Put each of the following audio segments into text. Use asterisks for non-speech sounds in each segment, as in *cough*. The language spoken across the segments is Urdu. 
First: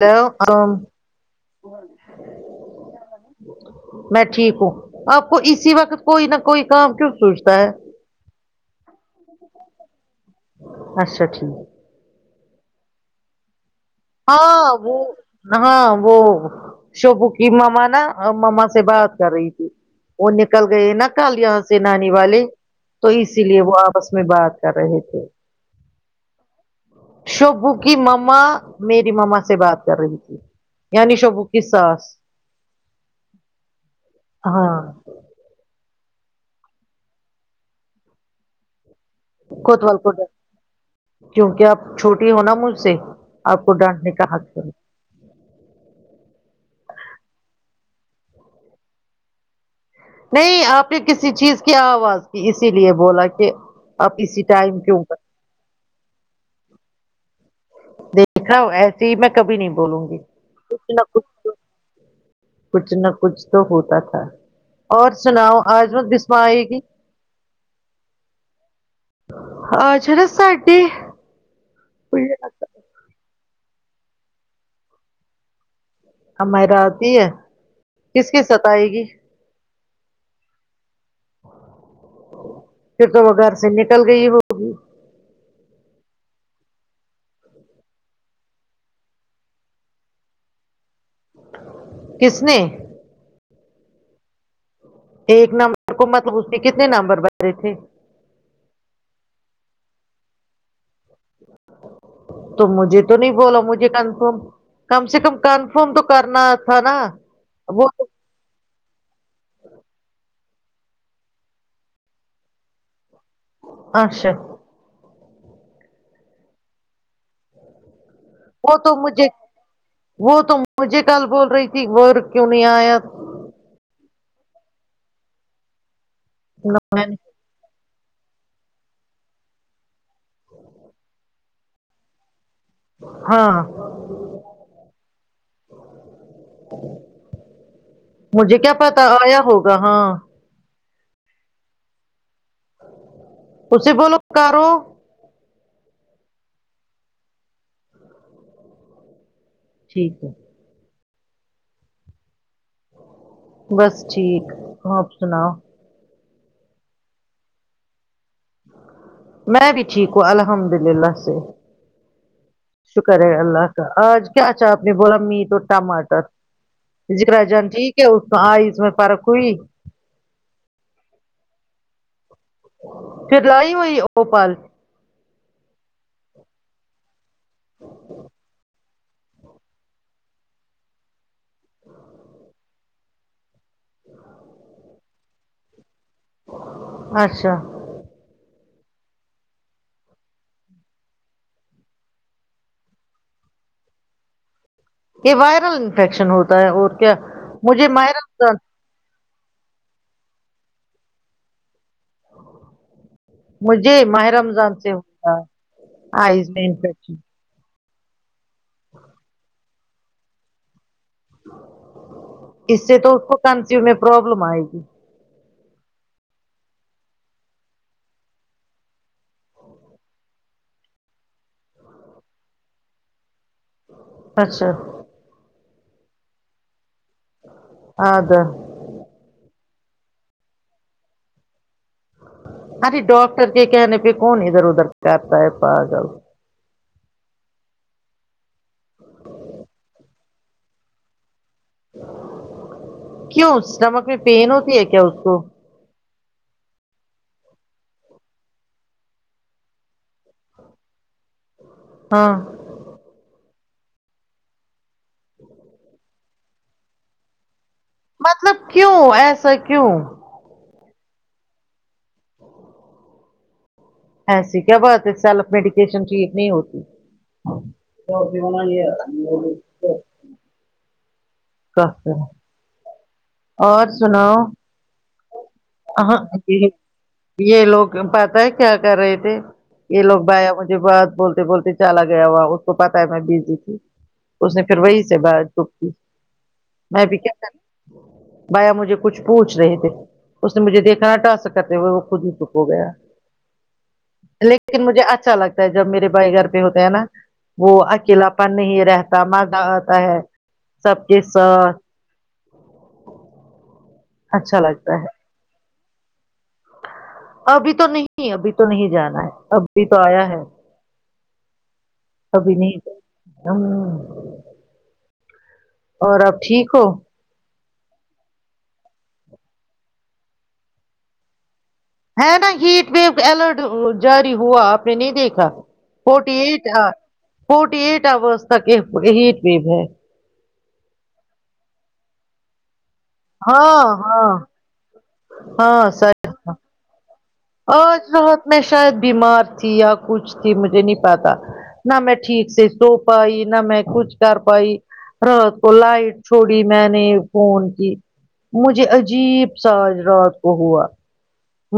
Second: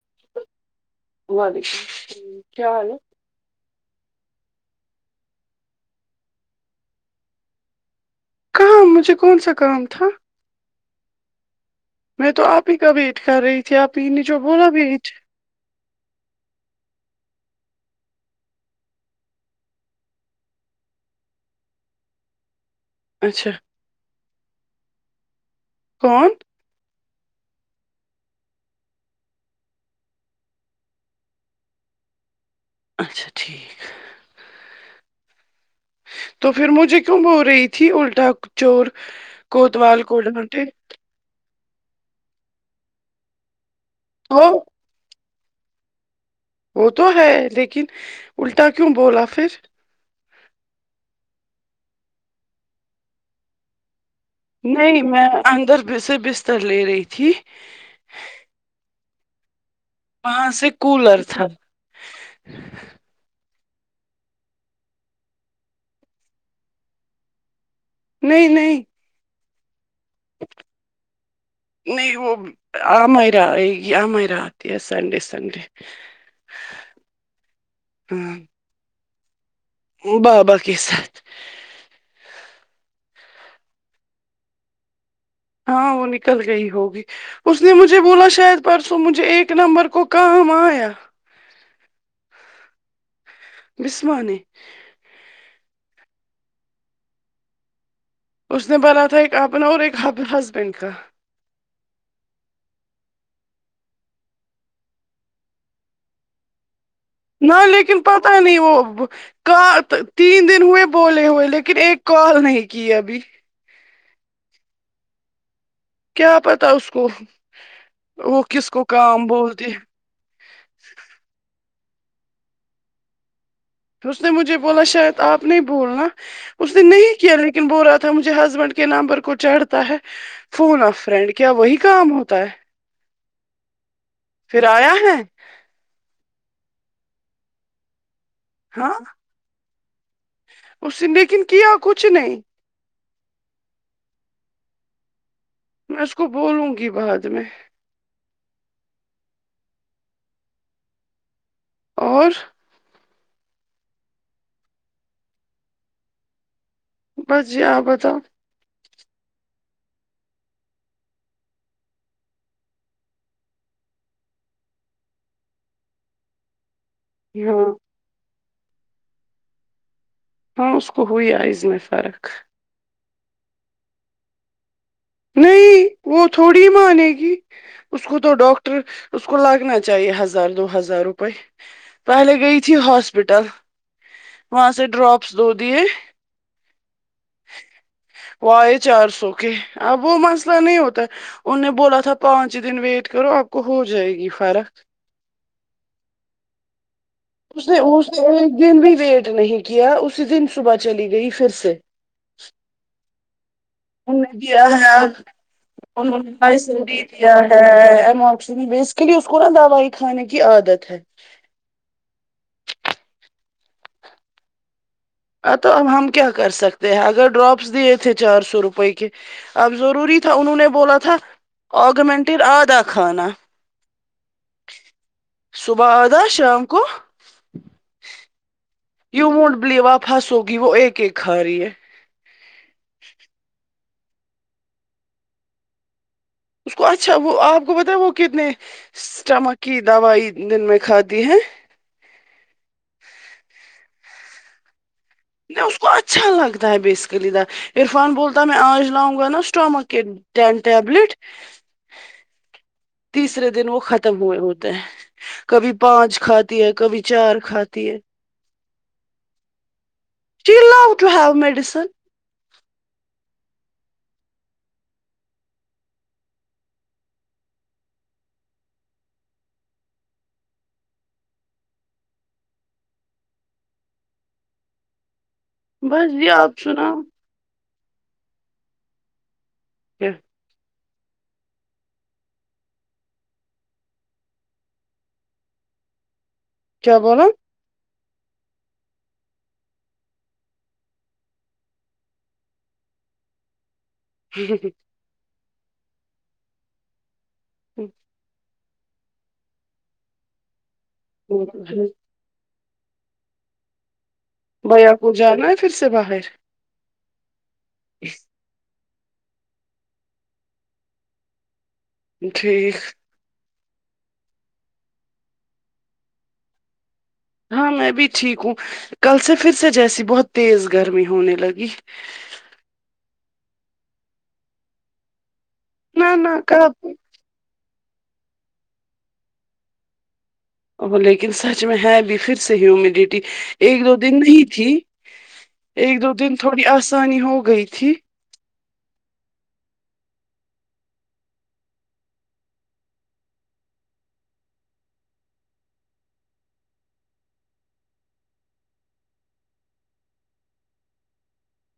ہلو وعلیکم اسلام کیا حال ہے میں ٹھیک ہوں آپ کو اسی وقت کوئی نہ کوئی کام کیوں سوچتا ہے کہاں مجھے کون سا کام تھا اچھا ٹھیک میں تو آپ ہی کا ویٹ کر رہی تھی آپ ہی جو بولا ہاں وہ بھیٹ ہاں وہ شوبو کی مما نا مما سے بات کر رہی تھی وہ نکل گئے نا کل دیا نانی والے تو اسی اچھا لیے وہ آپس میں بات کر رہے تھے کون شوبو کی مما میری مما سے بات کر رہی تھی یعنی شوبو کی ساس اچھا ٹھیک ہاں تو پھر مجھے کیوں بول رہی تھی الٹا چور کوتوال کو ڈانٹے کیونکہ آپ چھوٹی ہوناا مجھ سے آپ کو ڈانٹنے کا حق ہو ہے وہ تو ہے لیکن الٹا کیوں بولا پھر نہیں آپ نے کسی چیز کی آواز کی اسی لیے بولا کہ آپ اسی ٹائم کیوں نہیں کر میں اندر سے بستر لے رہی تھی دیکھا ہ ایسی ہی میں کبھی نہیں بولوں گی وہاں سے کچھ نہ کولر کچھ تھا تو کچھ نہ کچھ تو ہوتا تھا اور سناؤ آج وہ دسما آئے گی نہیں نہیں *unintelligible* نہیں وہ ہماریرا آتی ہے سنڈے سنڈے ہماریرا آتی ہے کس ہاں کی ساتھ آیگی بابا کے ساتھ وغیر سے نکل گئی وہ ہاں وہ نکل گئی ہوگی اس نے مجھے بولا شاید پرسوں مجھے ایک نمبر کو کام آیا کس نے بسمانے ایک نمبر کو مطلب اس نے کتنے نمبر بدلے تھے اس نے بنا تھا ایک اپنا اور ایک ہسبینڈ کا تو مجھے تو نہیں بولا مجھے کنفرم کم سے کم کنفرم تو کرنا تھا نا نہ وہ لیکن پتہ نہیں وہ کا تین دن ہوئے بولے ہوئے لیکن ایک کال نہیں کیے ابھی اچھا کیا پتہ اس کو وہ کس کو تو کام مجھے بولتی وہ تو مجھے کل بول رہی تھی وہ کیوں نہیں آیا اس نے مجھے بولا شاید آپ نہیں بھولنا اس نے نہیں کیا لیکن بول رہا تھا مجھے ہسبینڈ کے نام پر کو چڑھتا ہے فون آف فرینڈ کیا وہی کام ہوتا ہے ہاں پھر آیا ہے مجھے کیا ہاں پتہ آیا ہوگا ہاں اس نے لیکن کیا کچھ نہیں اسے بولو کرو میں اس کو بولوں گی بعد میں ٹھیک ہے اور بس ٹھیک آپ سناؤ بس جی آپ بتاؤ میں بھی ٹھیک ہوں الحمد للہ سے شکر ہے اللہ کا آج کیا اچھا آپ نے بولا میٹ اور ٹماٹر جیرا ہاں جانتی ہے کہ اس میں آئس میں فرخ ہوئی ہاں اس کو ہوی آئز میں فرق پھر لائی ہوئی اپو پال نہیں وہ تھوڑی مانے گی اس کو تو ڈاکٹر اس کو لگنا چاہیے ہزار دو ہزار روپئے پہلے گئی تھی ہاسپٹل وہاں سے ڈراپس دو دیے اچھا وہ آئے چار سو کے اب وہ مسئلہ نہیں ہوتا ان نے بولا تھا پانچ دن ویٹ کرو آپ کو ہو جائے گی فرق یہ وائرل انفیکشن ہوتا ہے اور کیا اس نے مجھے اس نے ایک مائرل دن بھی ویٹ نہیں کیا اسی دن صبح چلی گئی پھر سے *inaudible* مجھے ان ماہ نے گیا رمضان ہے سے آج ہوگا انہوں آئز نے میں سگی انفیکشن دیا ایمک بیسکلی اس کو نا دوائی کھانے کی عادت ہے اس سے تو اس کو کنفیو میں پروابلم آئے گی ا تو اب ہم کیا کر سکتے ہیں اگر ڈراپس دیے تھے چار سو روپئے کے اب ضروری تھا انہوں نے بولا تھا آگمنٹن آدھا کھانا اچھا صبح آدھا شام کو آدھا یو وونٹ بلی آپ ہنسوگی وہ ایک ایک کھارہی ہے ارے ڈاکٹر کے کہنے پہ کون ادھر ادھر کہتا ہے پاگل اس کو اچھا وہ آپ کو پتا وہ کتنے اسٹمک کی دوائی دن میں کھاتی ہیں کیوں اسٹمک میں پین ہوتی ہے کیا اس کو نہیں اس کو اچھا لگتا ہے بیسکلی د عرفان بولتا ہے میں آج لاؤں گا نا اسٹامک کے ٹین ٹبلٹ ہاں تیسرے دن وہ ختم ہوئے ہوتے ہیں کبھی پانچ کھاتی ہے کبھی چار کھاتی ہے مطلب کیوں ایسا کیوں شی لو ٹو ہو میڈسن ایسی کیا بات ہے سیلف میڈیکیشن ٹھیک نہیں ہوتی پ *inaudible* س *unintelligible* اور سناؤ بس اہں جی آپ سناؤ یہ لوگ پتا ہے کیا کر رہے تھے یہ لوگ بایا مجھے بہت بول تے بولتے چالا گیا ہوا اس کو پتا تھا میں بیجی تھی اس نے پھر وہی سے بات کی تھی میں بھی کیا کر بایا مجھے کچھ پوچھ رہے تھے اس نے مجھے دیکھا ٹاسک کرتے ہوئے وہ خود ہی دک ہو گیا لیکن مجھے اچھا لگتا ہے جب میرے بھائی گھر پہ ہوتے ہیں نا وہ اکیلا نہیں رہتا مزہ آتا ہے سب کے ساتھ اچھا بھیا لگتا کو جانا ہے پھر سے باہر ابھی تو نہیں ابھی تو نہیں جانا ہے ابھی تو آیا ہے ابھی ٹھیک نہیں جانا ہ اور آپ ٹھیک ہو ہاں میں بھی ٹھیک ہوں کل سے پھر سے جیسی بہت تیز گرمی ہونے لگی ہے نا ہیٹ ویو الرٹ جاری ہوا آپ نے نہیں دیکھا نہ فورٹی نہ ایٹ کب فورٹی ایٹ اورس تک ہیٹ ویو ہے ا لیکن سچ میں ہے بھی پھر سے ہمیڈیٹی ہاں ایک دو دن ہاں نہیں تھی ہاں ایک دو سچ دن تھوڑی آسانی ہو گئی تھی آج رات میں شاید بیمار تھی یا کچھ تھی مجھے نہیں پاتا نہ میں ٹھیک سے سو پائی نہ میں کچھ کر پائی رات کو لائٹ چھوڑی میں نے فون کی مجھے عجیب سا رات کو ہوا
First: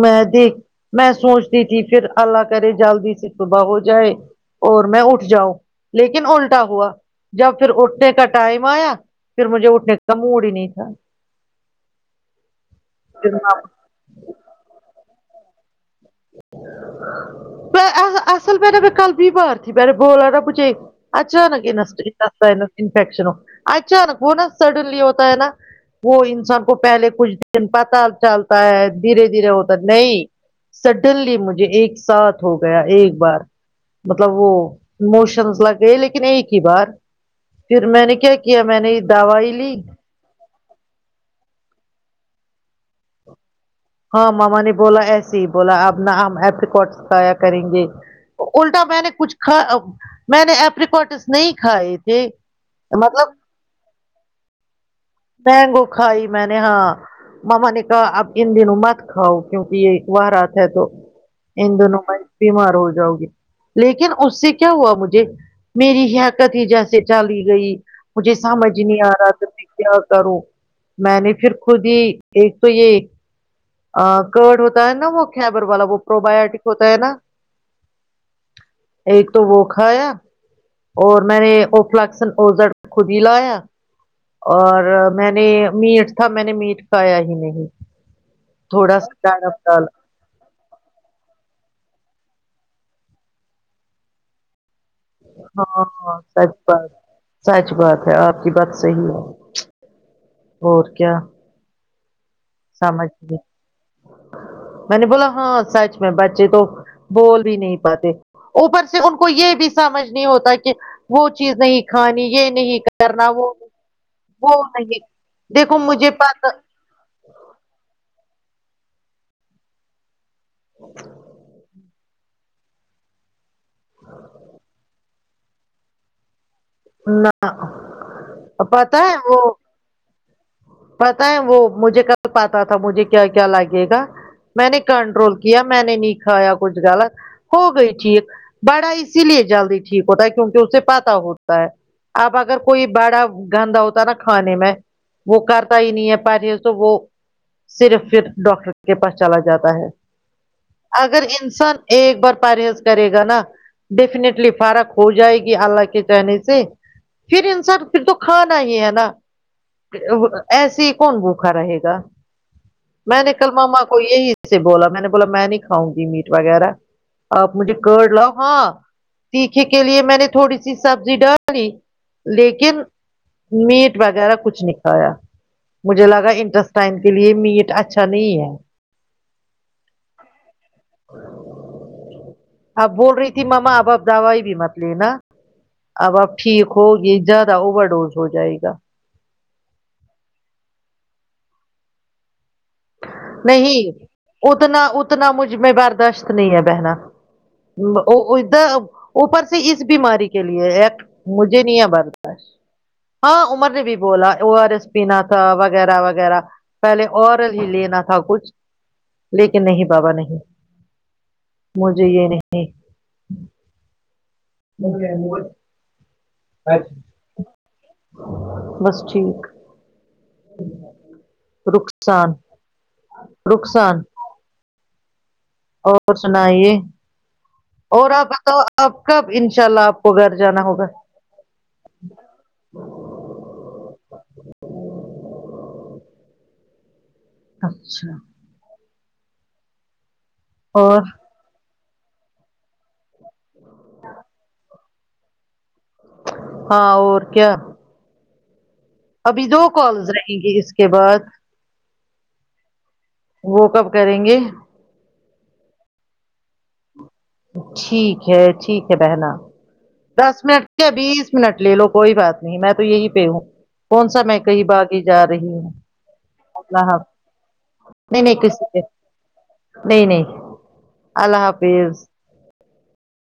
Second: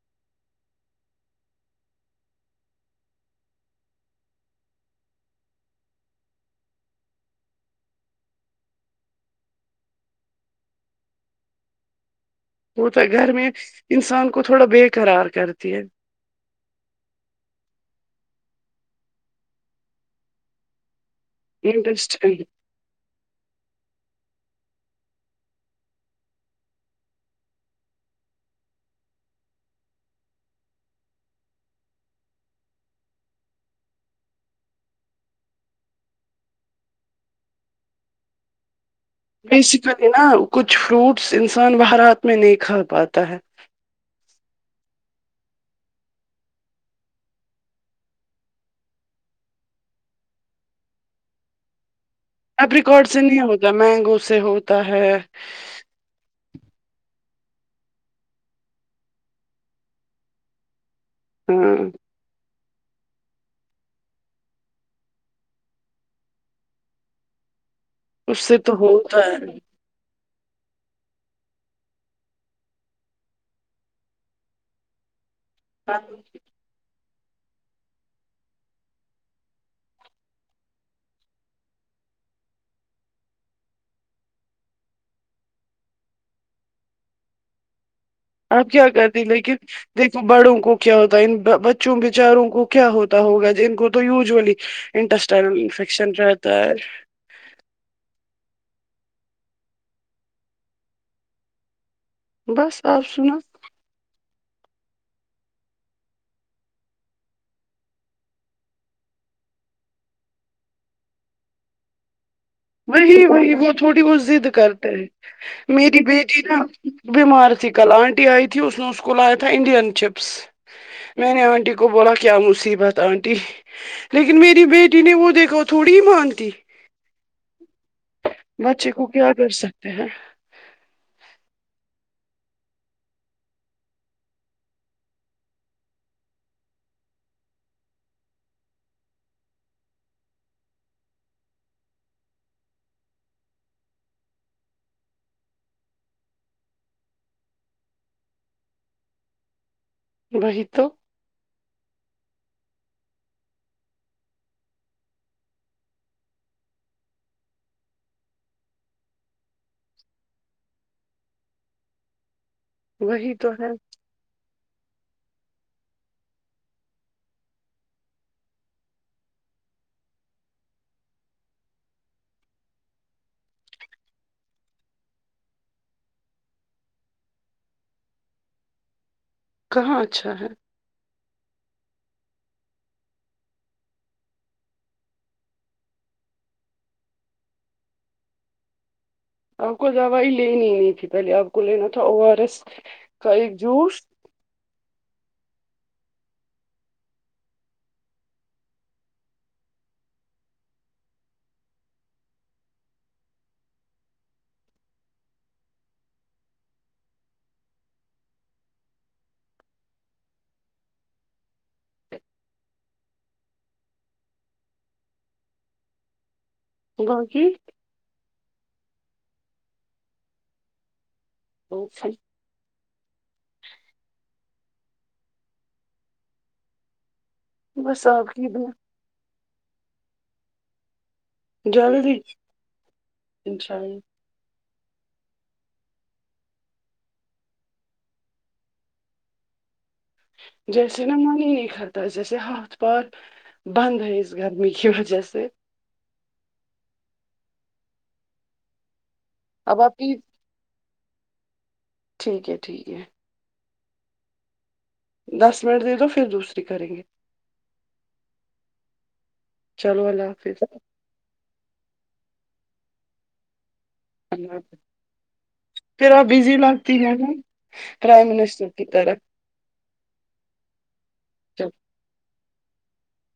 میں دیکھ میں سوچتی تھی پھر اللہ کرے جلدی سے صبح ہو جائے اور میں اٹھ جاؤں لیکن الٹا ہوا جب پھر اٹھنے کا ٹائم آیا پھر مجھے اٹھنے کا موڈ ہی نہیں تھا ہوتا پھر گھر میں انسان کو تھوڑا بےقرار کرتی ہے پ اصل پہیرا پ کل بی بار تھی میں نے بولا تھا تجھے اچانک انٹرسٹنگ انٹیسٹینل انفیکشن اچانک وہ نا سڈنلی ہوتا ہے نا وہ انسان کو پہلے کچھ دن پتا چلتا ہے دھیرے دھیرے ہوتا ہے نہیں سڈنلی مجھے ایک ساتھ ہو گیا ایک بار مطلب وہ موشنس لگ گئے لیکن ایک ہی بار پھر میں نے کیا کیا میں نے دوائی لی ا کچھ فروٹس انسان باہر رات میں نہیں کھا پاتا ہے ہاں ماما نے بولا ایسے ہی بولا اب نہ ہم اپریکاٹ کھا یا کریں گے الٹا میں نے کچھ کھ میں نے اپریکٹس نے ہی کھائے تھے اپریکوٹ سے مطلب نہیں ہوتا مینگو سے ہوتا ہے مینگو کھائی میں نے ہاں مما نے کہا اب ان دنوں مت کھاؤ کیونکہ یہ اتوار آتا ہے تو ان ہاں دونوں مت بیمار ہو جاؤ گی لیکن اس سے کیا ہوا مجھے میری حرکت ہی جیسے چلی گئی مجھے اس سے تو سمجھ نہیں آ ہوتا رہا تھا کچھ بھی ہے کیا کروں میں نے پھر خود ہی ایک تو یہ کرڈ ہوتا ہے نا وہ خیبر والا وہ پرو بایوٹک ہوتا ہے نا ایک تو وہ کھا یا اور میں نے او فلکسن او زیڈ خود ہی لایا اور میں نے میٹ تھا میں نے میٹ کھایا ہی نہیں آپ کیا تھوڑا سا کرتی کاڑا لیکن ڈالا دیک بڑوں کو کیا ہوتا ان بچوں بچاروں کو کیا ہوتا ہوگا ان کو تو یزلی انٹیسٹینل ہاں انفیکشن ہاں سچ رہتا ہے بات سچ بات ہے آپ کی بات صحیح ہے اور کیا بس آپ سمجھ سنا میں نے بولا ہاں سچ میں بچے تو بول بھی نہیں پاتے اوپر سے ان کو یہ بھی سمجھ نہیں ہوتا کہ وہ چیز نہیں کھانی یہ نہیں وہی کرنا وہی وہ تھوڑی بہت زید وہ کرتے نہیں ہیں دیکھو میری مجھے بیٹی نا پتا بیمار تھی کل آنٹی آئی تھی اس نے اس کو لایا تھا انڈین چپس میں نے آنٹی کو بولا کیا مصیبت آنٹی لیکن میری بیٹی نے وہ دے کو تھوڑی ہی مانتی نہ پتہ ہے وہ کہ ہیں پتہ ہے وہ مجھے کل پاتا تھا مجھے کیا کیا لگے گا میں نے کنٹرول کیا میں نے نہیں کھایا کچھ غلط ہو گئی ٹھیک بڑا اسی لیے جلدی ٹھیک ہوتا ہے کیونکہ اسے پتہ ہوتا ہے اب اگر کوئی بڑا گندا ہوتا نا کھانے میں وہ کرتا ہی نہیں ہے *unintelligible* تو وہ صرف پھر ڈاکٹر کے پاس چلا جاتا ہے وہی تو اگر انسان ایک بار پرہیز کرے گا نا ڈیفینٹلی فرق ہو جائے گی اللہ کے کہنے سے پھر انسان پھر تو کھانا ہی ہے نا ایسی کون بوکھا رہے گا میں نے وہی کل تو ہے ماما کو یہی سے بولا میں نے بولا میں نہیں کھاؤں گی میٹ وغیرہ آپ مجھے کارڈ لاؤ ہاں تیکھے کے لیے میں نے تھوڑی سی سبزی ڈالی لیکن میٹ وغیرہ کچھ نکھایا مجھے لگا انٹرس ٹائم کے لیے میٹ اچھا نہیں ہے کہاں اچھا ہے اب بول رہی تھی ماما اب اپ دوائی بھی مت لینا اب آپ ٹھیک ہوگی زیادہ اوور ڈوز ہو جائے گا آپ کو دوائی لینی نہیں تھی پہلے آپ کو لینا تھا او آر ایس کا ایک نہیں جوس اتنا اتنا مجھ میں برداشت نہیں ہے بہنا ادھر اوپر سے اس بیماری کے لیے ایک مجھے نہیں ہے برداش ہاں عمر نے بھی بولا او آر ایس پینا تھا وغیرہ وغیرہ پہلے اور ہی لینا تھا کچھ لیکن نہیں بابا نہیں مجھے یہ نہیں *inaudible* *unintelligible* با کی بس ٹھیک رخسان رخصان اور سنائیے بس اور آ آپ کی پتہ دعا آپ کب ان شاء اللہ آپ کو گھر جانا ہوگا جلدی انشاء اللہ اچھا اور جیسے نا من ہی نہیں کرتا ہے جیسے ہاتھ پار بند ہے اس گرمی کی وجہ سے ہاں اور کیا ابھی دو اب آپ کالز کی رہیں گے اس کے بعد ٹھیک ہے ٹھیک ہے وہ کب کریں گے دس منٹ دے دو پھر دوسری کریں گے ٹھیک ہے ٹھیک ہے بہنا چلو اللہ دس حافظ منٹ کیا بیس منٹ لے لو کوئی بات نہیں میں تو یہی پہ ہوں کونسا میں اللہ کہیں حافظ باگی جا رہی ہوں پھر آپ بزی اللہ لگتی حافظ ہے نہ نہیں پرائم نہیں کسی منسٹر کی کے طرح نہیں نہیں اللہ جب حافظ